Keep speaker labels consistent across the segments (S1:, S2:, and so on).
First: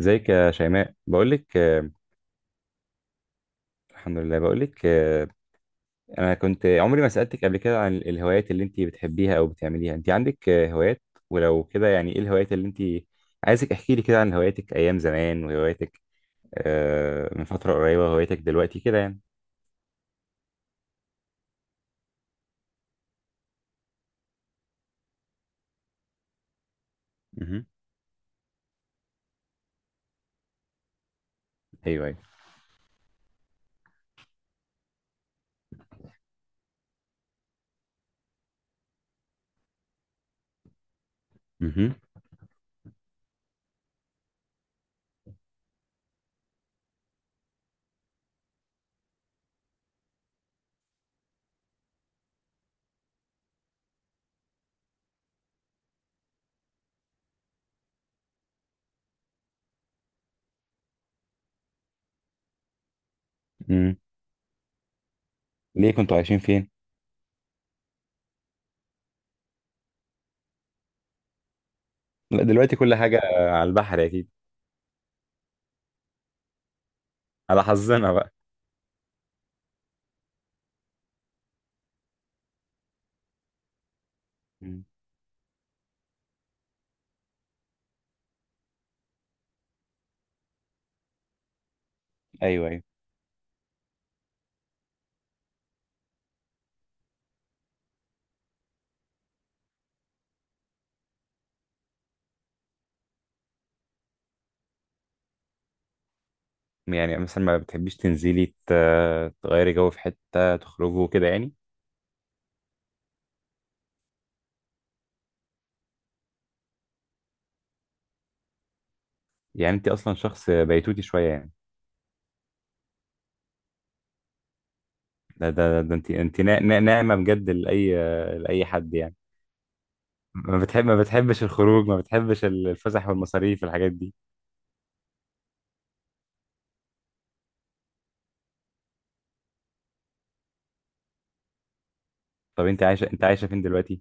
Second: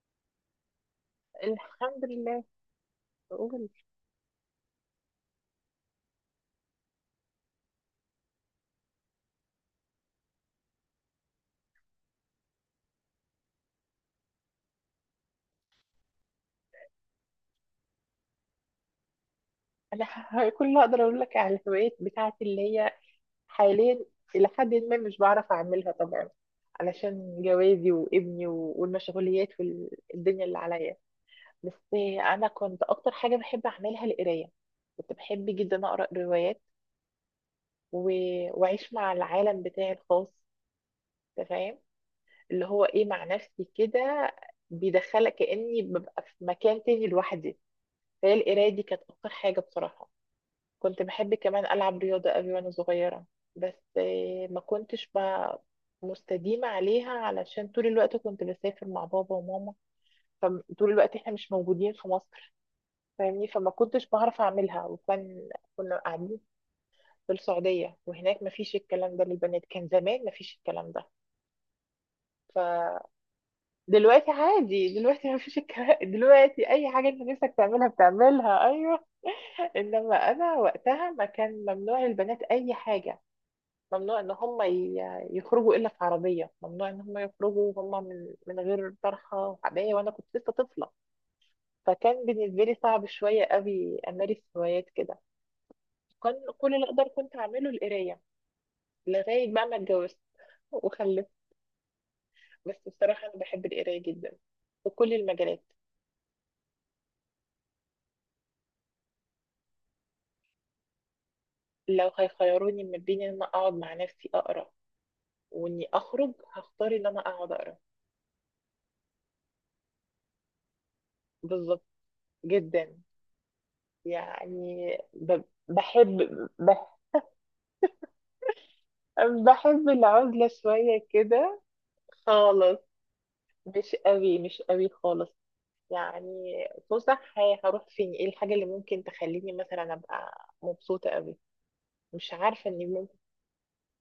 S1: ازيك يا شيماء؟ بقول لك.
S2: الحمد لله. قول.
S1: الحمد لله، بقول لك. انا كنت عمري ما سألتك قبل كده عن الهوايات اللي انت بتحبيها او بتعمليها. انت عندك هوايات ولو كده؟ يعني ايه الهوايات اللي انت... عايزك احكي لي كده عن هواياتك ايام زمان، وهواياتك من فترة قريبة، وهواياتك دلوقتي كده يعني.
S2: كل اللي اقدر اقول لك على الهوايات بتاعتي اللي هي حاليا، الى حد ما مش بعرف اعملها طبعا، علشان
S1: مهم.
S2: جوازي وابني والمشغوليات والدنيا اللي عليا. بس
S1: ايوه ايوه.
S2: انا كنت اكتر حاجه بحب اعملها القرايه. كنت بحب جدا اقرا روايات و... واعيش مع العالم بتاعي الخاص. أنت فاهم؟
S1: مهم.
S2: اللي هو ايه، مع نفسي كده، بيدخلك كاني ببقى في مكان تاني لوحدي. فهي القرايه دي كانت اكتر حاجه بصراحه. كنت بحب كمان ألعب رياضة قوي وأنا صغيرة، بس ما كنتش بقى مستديمة عليها، علشان طول الوقت كنت بسافر مع بابا وماما، فطول الوقت احنا مش موجودين في مصر، فاهمني؟ فما
S1: مم.
S2: كنتش بعرف أعملها، وكان
S1: ليه
S2: كنا
S1: كنتوا عايشين
S2: قاعدين
S1: فين؟
S2: في السعودية، وهناك ما فيش الكلام ده للبنات، كان زمان ما فيش الكلام ده.
S1: لا، دلوقتي كل
S2: فدلوقتي
S1: حاجة على البحر اكيد.
S2: عادي، دلوقتي ما فيش الكلام دلوقتي أي حاجة أنت نفسك
S1: على
S2: تعملها
S1: حظنا بقى.
S2: بتعملها، أيوه. إنما أنا وقتها، ما كان ممنوع للبنات أي حاجة، ممنوع ان هم
S1: مم.
S2: يخرجوا الا في عربيه، ممنوع ان هم يخرجوا هم من غير طرحه وعبايه، وانا كنت لسه طفله. فكان بالنسبه
S1: ايوه
S2: لي
S1: ايوه.
S2: صعب شويه قوي امارس هوايات كده. كان كل اللي اقدر كنت اعمله القرايه، لغايه بقى ما اتجوزت وخلفت. بس بصراحه انا بحب القرايه جدا، في كل المجالات.
S1: يعني مثلا ما بتحبيش تنزلي تغيري جو في حتة، تخرجوا كده يعني؟
S2: لو هيخيروني ما بين ان انا اقعد مع نفسي اقرا واني اخرج، هختار ان انا اقعد اقرا.
S1: يعني انت اصلا شخص بيتوتي شويه يعني.
S2: بالظبط. جدا. يعني ب-
S1: ده انت
S2: بحب
S1: انت
S2: بحب
S1: ناعمه بجد لاي... لاي حد يعني.
S2: بحب العزلة
S1: ما
S2: شوية
S1: بتحبش
S2: كده.
S1: الخروج، ما بتحبش
S2: خالص،
S1: الفسح والمصاريف والحاجات
S2: مش
S1: دي؟
S2: قوي، مش قوي خالص. يعني فسح هروح فين؟ ايه الحاجة اللي ممكن تخليني مثلا ابقى مبسوطة قوي؟ مش
S1: طب
S2: عارفة اني ممكن.
S1: انت عايشه فين دلوقتي؟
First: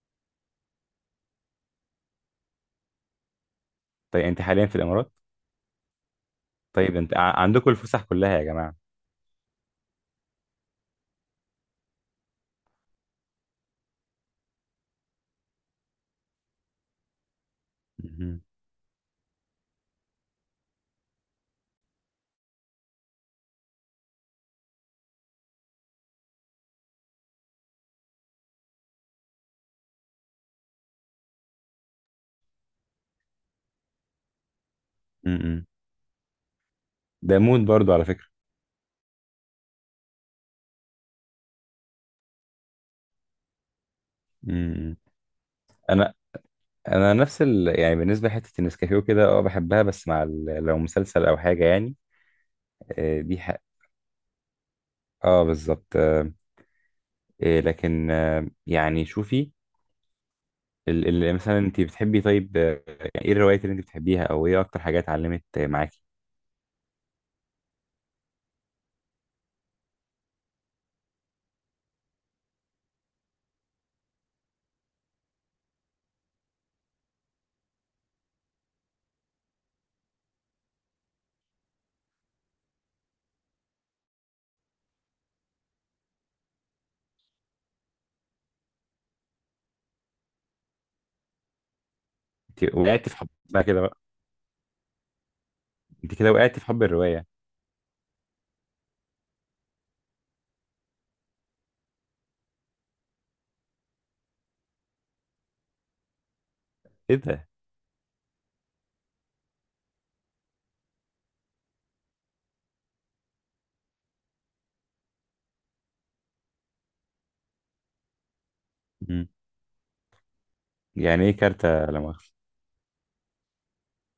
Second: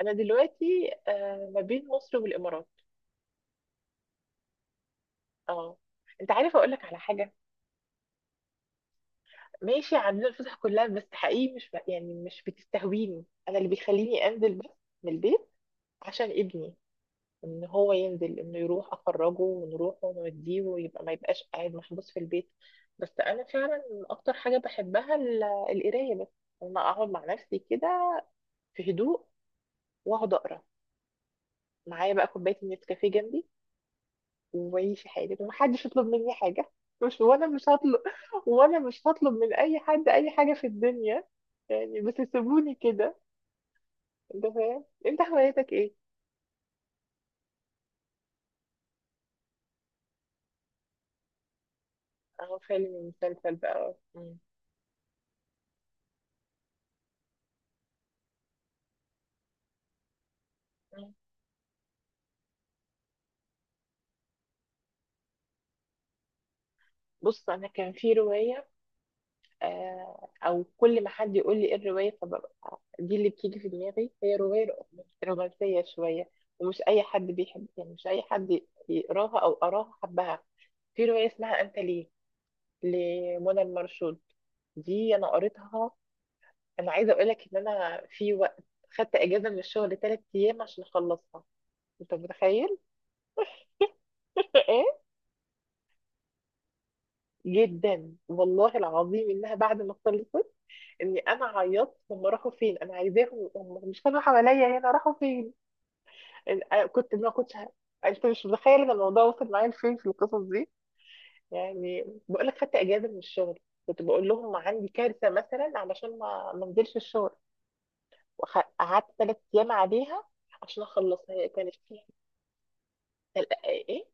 S2: انا دلوقتي آه، ما بين مصر والامارات.
S1: طيب انت حاليا في الامارات؟
S2: اه. انت عارفة اقول لك
S1: طيب
S2: على حاجة؟
S1: عندكم الفسح كلها يا جماعه.
S2: ماشي، عندنا الفسح كلها، بس حقيقي مش ب... يعني مش بتستهويني. انا اللي بيخليني انزل بس من البيت عشان ابني، ان هو ينزل،
S1: مهم.
S2: انه يروح اخرجه ونروح ونوديه، ويبقى ما يبقاش قاعد محبوس في البيت. بس انا فعلا اكتر حاجه بحبها القرايه بس. لما اقعد مع نفسي كده في هدوء واقعد اقرا، معايا بقى كوبايه النسكافيه جنبي، وعيش حالي،
S1: مم.
S2: ومحدش يطلب مني حاجه. مش
S1: ده
S2: وانا
S1: مود
S2: مش
S1: برضو على
S2: هطلب
S1: فكره.
S2: وانا مش هطلب من اي حد اي حاجه في الدنيا. يعني بس سيبوني كده. انت فاهم؟
S1: مم.
S2: انت هوايتك ايه؟
S1: انا انا نفس يعني بالنسبه لحته النسكافيه وكده اه بحبها، بس مع لو مسلسل او حاجه يعني.
S2: اه، فيلم
S1: دي
S2: مسلسل
S1: حق.
S2: بقى. مم.
S1: اه بالظبط. لكن يعني شوفي. ال
S2: مم.
S1: ال يعني مثلا انت بتحبي طيب. ايه الروايات اللي انت بتحبيها او ايه اكتر حاجات علمت معاكي؟
S2: بص، انا كان في روايه، او كل ما حد يقول لي ايه الروايه، فببقى دي اللي بتيجي في دماغي. هي روايه رومانسيه شويه، ومش اي حد بيحب، يعني مش اي حد يقراها او قراها حبها. في روايه اسمها انت ليه، لمنى المرشود. دي انا قريتها. انا عايزه اقول لك ان انا في وقت خدت اجازه من الشغل ثلاث ايام عشان اخلصها. انت
S1: انت
S2: متخيل؟
S1: وقعتي في حب بقى كده بقى؟
S2: ايه.
S1: انت كده وقعتي في حب الرواية.
S2: جدا، والله العظيم، انها بعد ما خلصت، اني انا عيطت. هم راحوا فين؟ انا عايزاهم، هم مش كانوا حواليا هنا، راحوا فين؟ أنا
S1: ايه
S2: كنت ما
S1: ده؟
S2: كنتش ه- انت مش متخيل ان الموضوع وصل معايا لفين في القصص دي. يعني بقول لك خدت اجازه من الشغل، كنت بقول لهم عندي كارثه مثلا، علشان ما انزلش الشغل. وقعدت
S1: مم.
S2: ثلاث ايام عليها عشان
S1: يعني
S2: اخلصها.
S1: ايه
S2: هي كانت
S1: كارتة، لا
S2: فيها
S1: مؤاخذة؟
S2: تل- ايه إيه؟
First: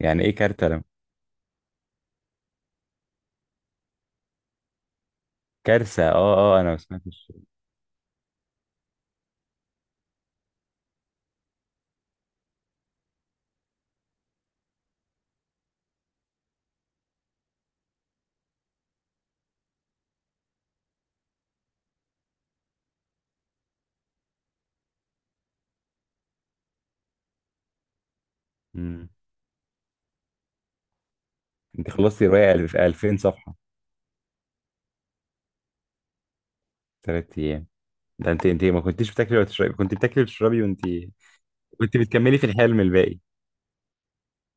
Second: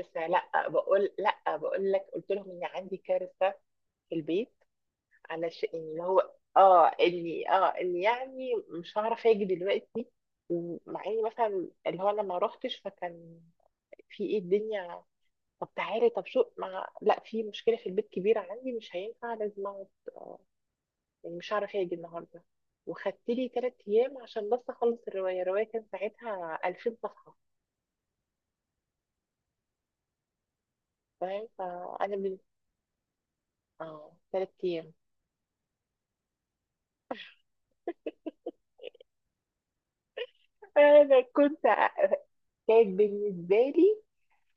S1: يعني ايه كارتة
S2: لا
S1: لم...
S2: بقول، لا بقول لك قلت لهم ان عندي كارثه في البيت، علشان اللي
S1: كارثة؟
S2: هو
S1: اه اه، انا ما
S2: اه
S1: سمعتش.
S2: اني اه اني يعني مش هعرف اجي دلوقتي. ومع اني مثلا اللي هو انا ما روحتش، فكان في ايه الدنيا؟ طب تعالي، طب شو ما لا، في مشكله في البيت كبيره عندي، مش هينفع لازم اقعد. آه، يعني مش هعرف اجي النهارده. وخدت لي ثلاث ايام عشان بس اخلص الروايه. الروايه كان ساعتها 2000 صفحه.
S1: مم.
S2: فاهم؟
S1: انت
S2: فانا
S1: خلصتي
S2: من،
S1: رواية في 2000 صفحة؟
S2: اه، ثلاث ايام.
S1: ثلاث ايام. ده انت ما كنتيش بتاكلي وتشربي؟ كنت بتاكلي وتشربي وانت
S2: انا كنت
S1: كنت
S2: أ-
S1: بتكملي في الحلم
S2: كانت
S1: الباقي؟
S2: بالنسبه لي،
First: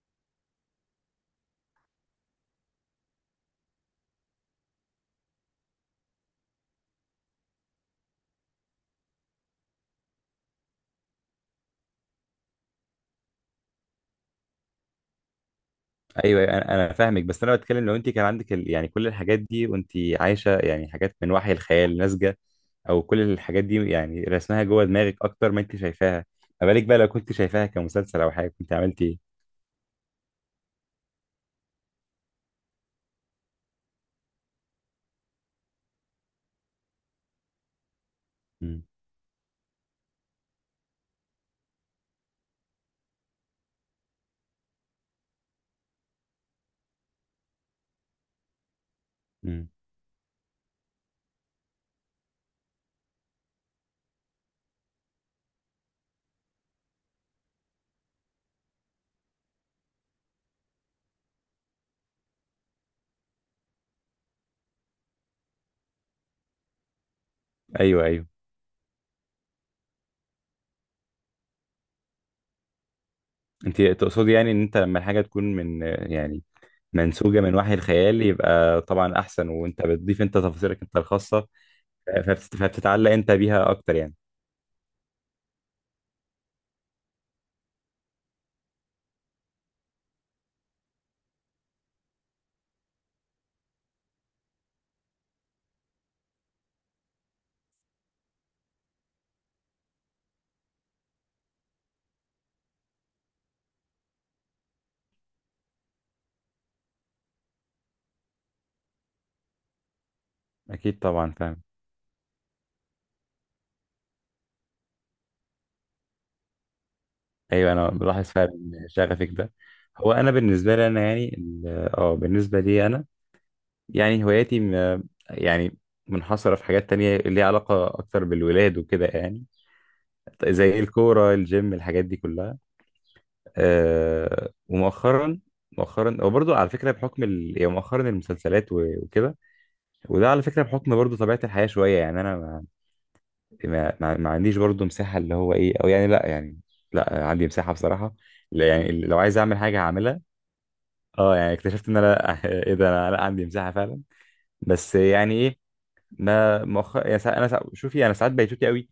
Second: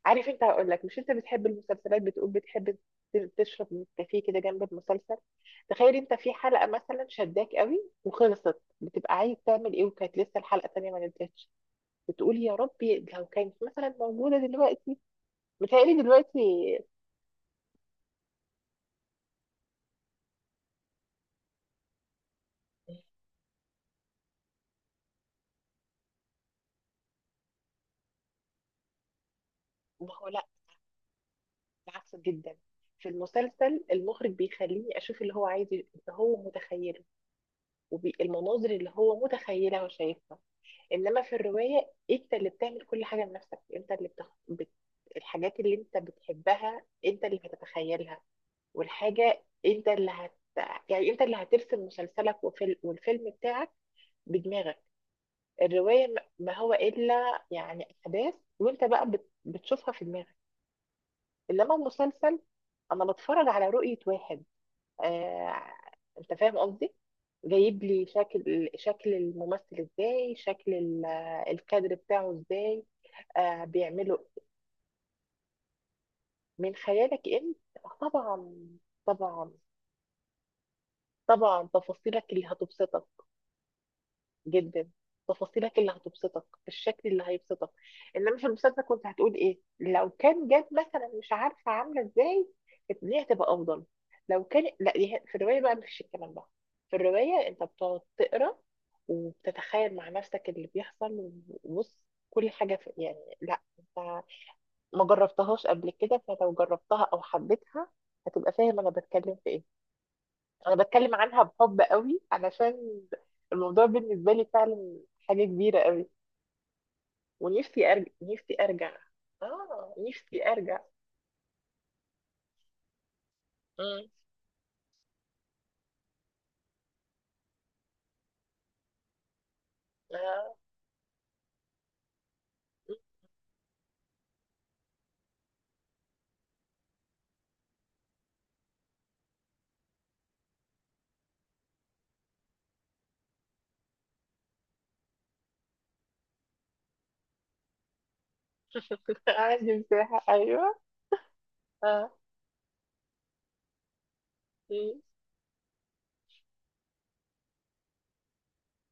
S2: عارف انت، هقول لك: مش انت بتحب المسلسلات؟ بتقول بتحب تشرب نسكافيه كده جنب المسلسل، تخيل انت في حلقه مثلا شداك قوي، وخلصت بتبقى عايز تعمل ايه؟ وكانت لسه الحلقه الثانيه ما نزلتش. بتقول يا ربي لو كانت مثلا موجوده دلوقتي. متهيألي دلوقتي.
S1: ايوه أيوة، انا فاهمك، بس انا بتكلم لو انت كان عندك يعني كل الحاجات دي، وانت عايشه يعني حاجات من وحي الخيال ناتجه، او كل الحاجات دي يعني رسمها جوه دماغك اكتر ما انت شايفاها. ما بالك بقى لو كنت شايفاها كمسلسل او حاجه، كنت عملتي ايه؟
S2: ما هو لا، بالعكس جدا. في المسلسل المخرج بيخليني اشوف اللي هو عايز، اللي هو متخيله، والمناظر
S1: مم،
S2: اللي هو متخيلها وشايفها. انما في الروايه انت اللي بتعمل كل حاجه لنفسك. انت اللي بتخ... بت... الحاجات اللي انت بتحبها انت اللي هتتخيلها، والحاجه
S1: مم.
S2: انت اللي هت، يعني انت اللي هترسم مسلسلك والفيلم بتاعك بدماغك. الرواية ما هو إلا يعني أحداث، وأنت بقى بتشوفها في دماغك. إنما المسلسل أنا بتفرج على رؤية واحد. آه. أنت فاهم قصدي؟ جايب
S1: ايوه
S2: لي
S1: ايوه.
S2: شكل، شكل الممثل إزاي، شكل الكادر بتاعه إزاي، آه،
S1: انت
S2: بيعمله.
S1: تقصدي يعني ان انت لما الحاجه تكون من... يعني
S2: من خيالك
S1: منسوجه من
S2: أنت.
S1: وحي الخيال
S2: طبعا،
S1: يبقى طبعا احسن،
S2: طبعا،
S1: وانت بتضيف انت تفاصيلك انت الخاصه،
S2: طبعا، تفاصيلك اللي هتبسطك.
S1: فبتتعلق انت بيها اكتر يعني.
S2: جدا. تفاصيلك اللي هتبسطك، الشكل اللي هيبسطك. انما في المسلسل كنت هتقول ايه لو كان جاب مثلا مش عارفه عامله ازاي، دي هتبقى افضل لو كان؟ لا، دي في الروايه بقى مفيش الكلام ده. في الروايه انت بتقعد تقرا، وبتتخيل مع نفسك اللي بيحصل. وبص، كل حاجه في، يعني لا، انت ما جربتهاش قبل كده، فلو جربتها او حبيتها هتبقى فاهم انا بتكلم في ايه. انا
S1: اكيد
S2: بتكلم
S1: طبعا،
S2: عنها
S1: فاهم.
S2: بحب قوي، علشان الموضوع بالنسبه لي فعلا حاجه كبيره قوي.
S1: ايوه، انا
S2: ونفسي ارجع،
S1: بلاحظ
S2: نفسي
S1: فعلا
S2: ارجع.
S1: شغفك ده.
S2: اه،
S1: هو انا
S2: نفسي
S1: بالنسبه
S2: ارجع.
S1: لي انا يعني اه بالنسبه لي انا
S2: مم.
S1: يعني يعني منحصره في حاجات تانية ليها علاقه اكتر بالولاد وكده يعني.
S2: آه.
S1: زي الكوره، الجيم، الحاجات دي كلها. ومؤخرا، مؤخرا وبرضه على فكره بحكم يعني مؤخرا المسلسلات وكده. وده على فكره بحكم برضه طبيعه الحياه شويه، يعني انا ما... ما عنديش برضه مساحه اللي هو ايه، او يعني لا، يعني لا، عندي مساحه بصراحه، لا يعني لو عايز اعمل حاجه
S2: عندي
S1: هعملها.
S2: مساحه، ايوه.
S1: اه يعني اكتشفت ان انا
S2: اه.
S1: لا، ايه ده، انا لا، عندي مساحه فعلا. بس
S2: مم.
S1: يعني ايه. ما مؤخر يعني ساعات انا ساعات، شوفي انا ساعات بيتوتي قوي،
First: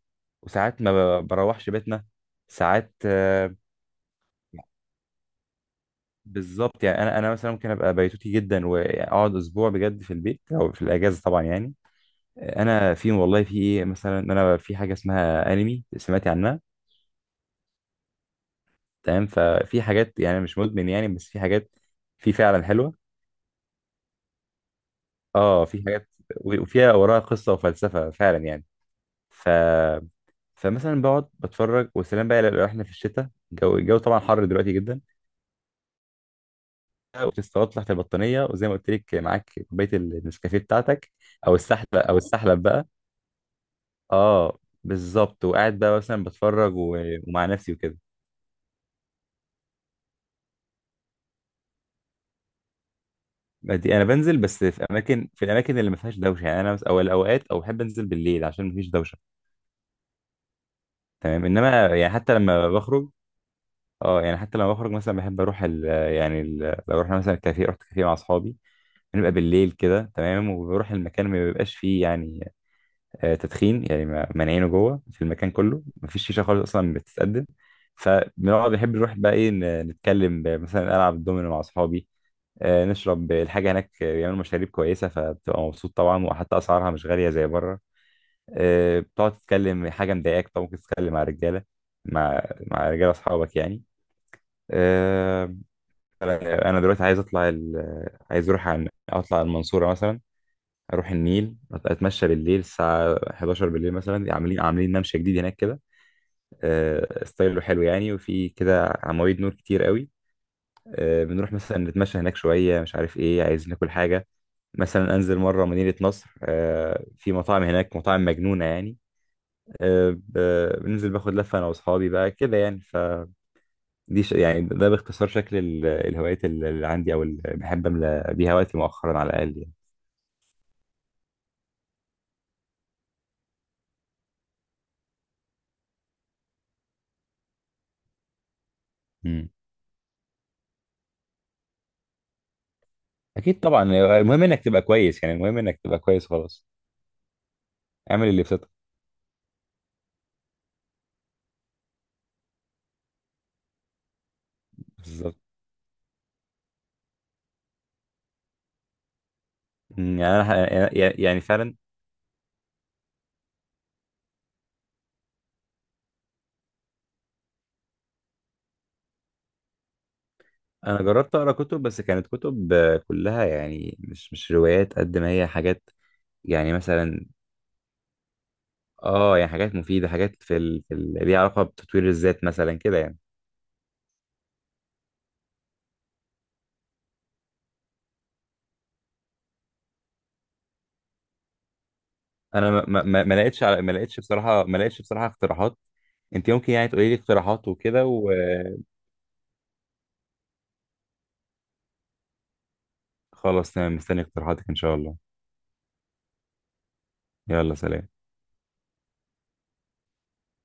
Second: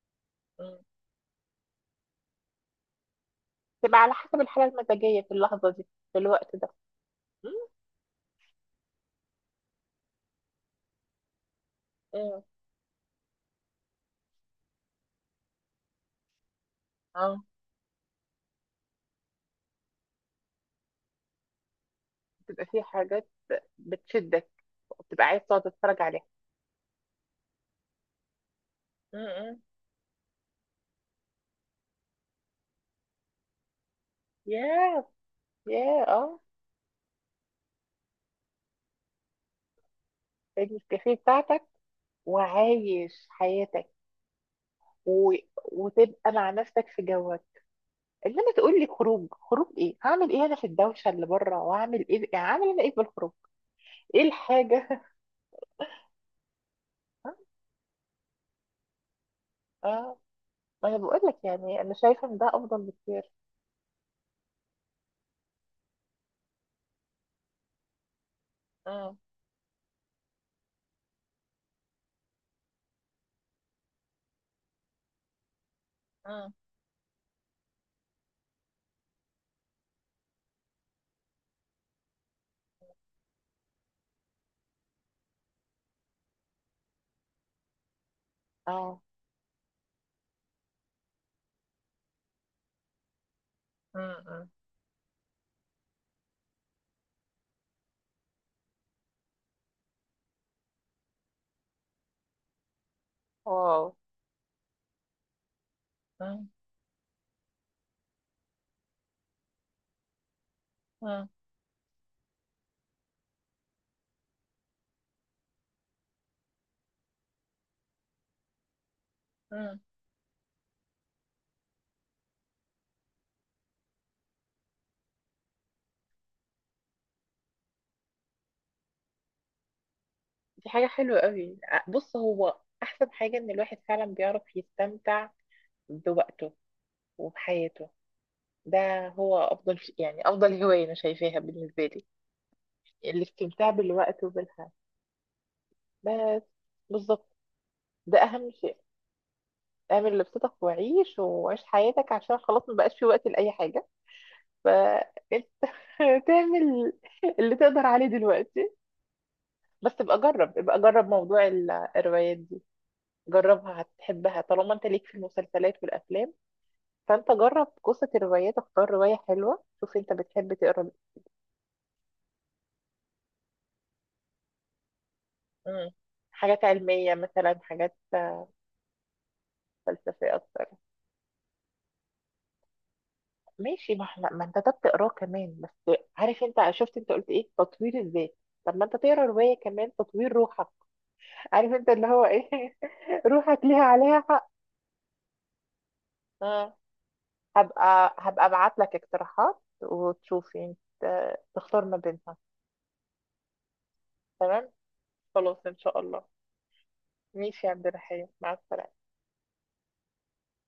S2: مم.
S1: وساعات ما ب- بروحش بيتنا. ساعات.
S2: تبقى على حسب الحاله المزاجيه في اللحظه دي، في الوقت ده.
S1: بالظبط، يعني انا مثلا
S2: مم.
S1: ممكن ابقى بيتوتي جدا، واقعد اسبوع بجد في البيت او في الاجازه طبعا يعني.
S2: مم.
S1: انا في والله في ايه مثلا، إن انا في حاجه اسمها انمي، سمعتي عنها؟
S2: اه،
S1: تمام، ففي حاجات يعني مش مدمن يعني، بس في حاجات في فعلا
S2: بتبقى في
S1: حلوه.
S2: حاجات بتشدك، وبتبقى عايز تقعد
S1: اه في
S2: تتفرج
S1: حاجات
S2: عليها.
S1: وفيها وراها قصه وفلسفه فعلا يعني.
S2: مم.
S1: ف
S2: مم.
S1: فمثلا بقعد بتفرج وسلام بقى. لو احنا في الشتاء، الجو طبعا حر دلوقتي جدا،
S2: ياه. ياه، اه.
S1: وتستغطى تحت البطانيه وزي ما قلت لك معاك كوبايه النسكافيه بتاعتك،
S2: النسكافيه بتاعتك،
S1: او السحلب بقى.
S2: وعايش حياتك.
S1: اه
S2: و...
S1: بالظبط، وقاعد بقى مثلا
S2: وتبقى مع
S1: بتفرج
S2: نفسك في جوك.
S1: ومع نفسي وكده.
S2: انما تقول لي خروج، خروج ايه؟ هعمل ايه انا في الدوشه اللي بره؟ وهعمل ايه؟ يعني هعمل انا ايه بالخروج؟
S1: دي انا
S2: ايه
S1: بنزل بس في
S2: الحاجه؟
S1: اماكن في الاماكن اللي ما فيهاش دوشه، يعني انا او الاوقات، او بحب انزل بالليل عشان ما فيش دوشه.
S2: اه، ما انا بقول لك،
S1: تمام،
S2: يعني
S1: انما
S2: انا
S1: يعني
S2: شايفه
S1: حتى
S2: ان ده
S1: لما
S2: افضل
S1: بخرج.
S2: بكتير.
S1: اه يعني حتى لما بخرج مثلا بحب اروح يعني لو رحنا مثلا كافيه، رحت كافيه مع اصحابي،
S2: مم.
S1: بنبقى بالليل كده تمام، وبروح المكان ما بيبقاش فيه يعني تدخين، يعني مانعينه جوه في المكان كله، ما فيش شيشه
S2: مم.
S1: خالص اصلا بتتقدم. فبنقعد بنحب نروح بقى ايه، نتكلم، مثلا العب الدومينو مع اصحابي، نشرب الحاجه هناك، بيعملوا مشاريب كويسه فبتبقى مبسوط طبعا، وحتى اسعارها مش غاليه زي بره.
S2: اه.
S1: بتقعد تتكلم حاجه مضايقاك، طب ممكن تتكلم مع رجاله، مع مع رجاله اصحابك يعني.
S2: مم. مم.
S1: آه، انا دلوقتي عايز اطلع عايز اطلع المنصوره مثلا، اروح النيل اتمشى بالليل الساعه 11
S2: واو.
S1: بالليل مثلا، عاملين ممشى جديد هناك كده.
S2: مم.
S1: ستايله حلو يعني، وفي كده عواميد نور كتير قوي.
S2: مم.
S1: بنروح مثلا نتمشى هناك شويه، مش عارف ايه، عايز ناكل حاجه مثلا، انزل مره مدينه نصر، في مطاعم هناك مطاعم مجنونه يعني.
S2: مم.
S1: بننزل باخد لفه انا واصحابي بقى كده يعني. فدي يعني ده باختصار شكل الهوايات اللي عندي، او اللي بحب املى بيها وقتي مؤخرا على الاقل
S2: دي حاجه حلوه قوي. ع- بص، هو احسن حاجه ان الواحد فعلا بيعرف يستمتع بوقته وبحياته. ده هو
S1: يعني.
S2: افضل، يعني افضل هوايه انا شايفاها بالنسبه لي،
S1: اكيد
S2: الاستمتاع
S1: طبعا.
S2: بالوقت
S1: المهم انك
S2: وبالحياه.
S1: تبقى كويس، يعني المهم انك تبقى كويس
S2: بس.
S1: خلاص.
S2: بالظبط. ده
S1: اعمل اللي
S2: اهم
S1: بسطك.
S2: شيء. اعمل لبستك وعيش، وعيش حياتك، عشان خلاص ما بقاش في وقت لاي حاجه.
S1: بالظبط.
S2: فانت تعمل اللي تقدر عليه دلوقتي. بس ابقى
S1: يعني انا
S2: جرب، ابقى جرب
S1: يعني
S2: موضوع
S1: فعلا.
S2: الروايات دي. جربها هتحبها، طالما انت ليك في المسلسلات والافلام، فانت جرب قصه الروايات. اختار روايه حلوه، شوف انت بتحب تقرا.
S1: انا جربت اقرا كتب، بس كانت كتب كلها يعني مش روايات، قد ما هي حاجات
S2: مم. حاجات
S1: يعني
S2: علميه
S1: مثلا،
S2: مثلا، حاجات
S1: اه يعني حاجات مفيده،
S2: فلسفيه
S1: حاجات
S2: اكتر.
S1: في ليها علاقه بتطوير الذات مثلا كده يعني.
S2: ماشي، ما احنا، ما انت ده بتقراه كمان. بس عارف انت، شفت انت قلت ايه؟ تطوير الذات. طب ما انت تقرا روايه كمان، تطوير روحك. عارف انت اللي هو ايه؟
S1: انا ما ما ما ما
S2: روحك
S1: لقيتش
S2: ليها عليها حق.
S1: ما لقيتش بصراحه اقتراحات. انت ممكن
S2: اه،
S1: يعني تقولي لي اقتراحات وكده؟
S2: هبقى ابعت لك اقتراحات وتشوفي انت تختار ما بينها.
S1: وخلاص تمام، مستني اقتراحاتك
S2: تمام،
S1: ان شاء الله.
S2: خلاص ان شاء الله. ماشي يا
S1: يلا
S2: عبد
S1: سلام.
S2: الرحيم، مع السلامه.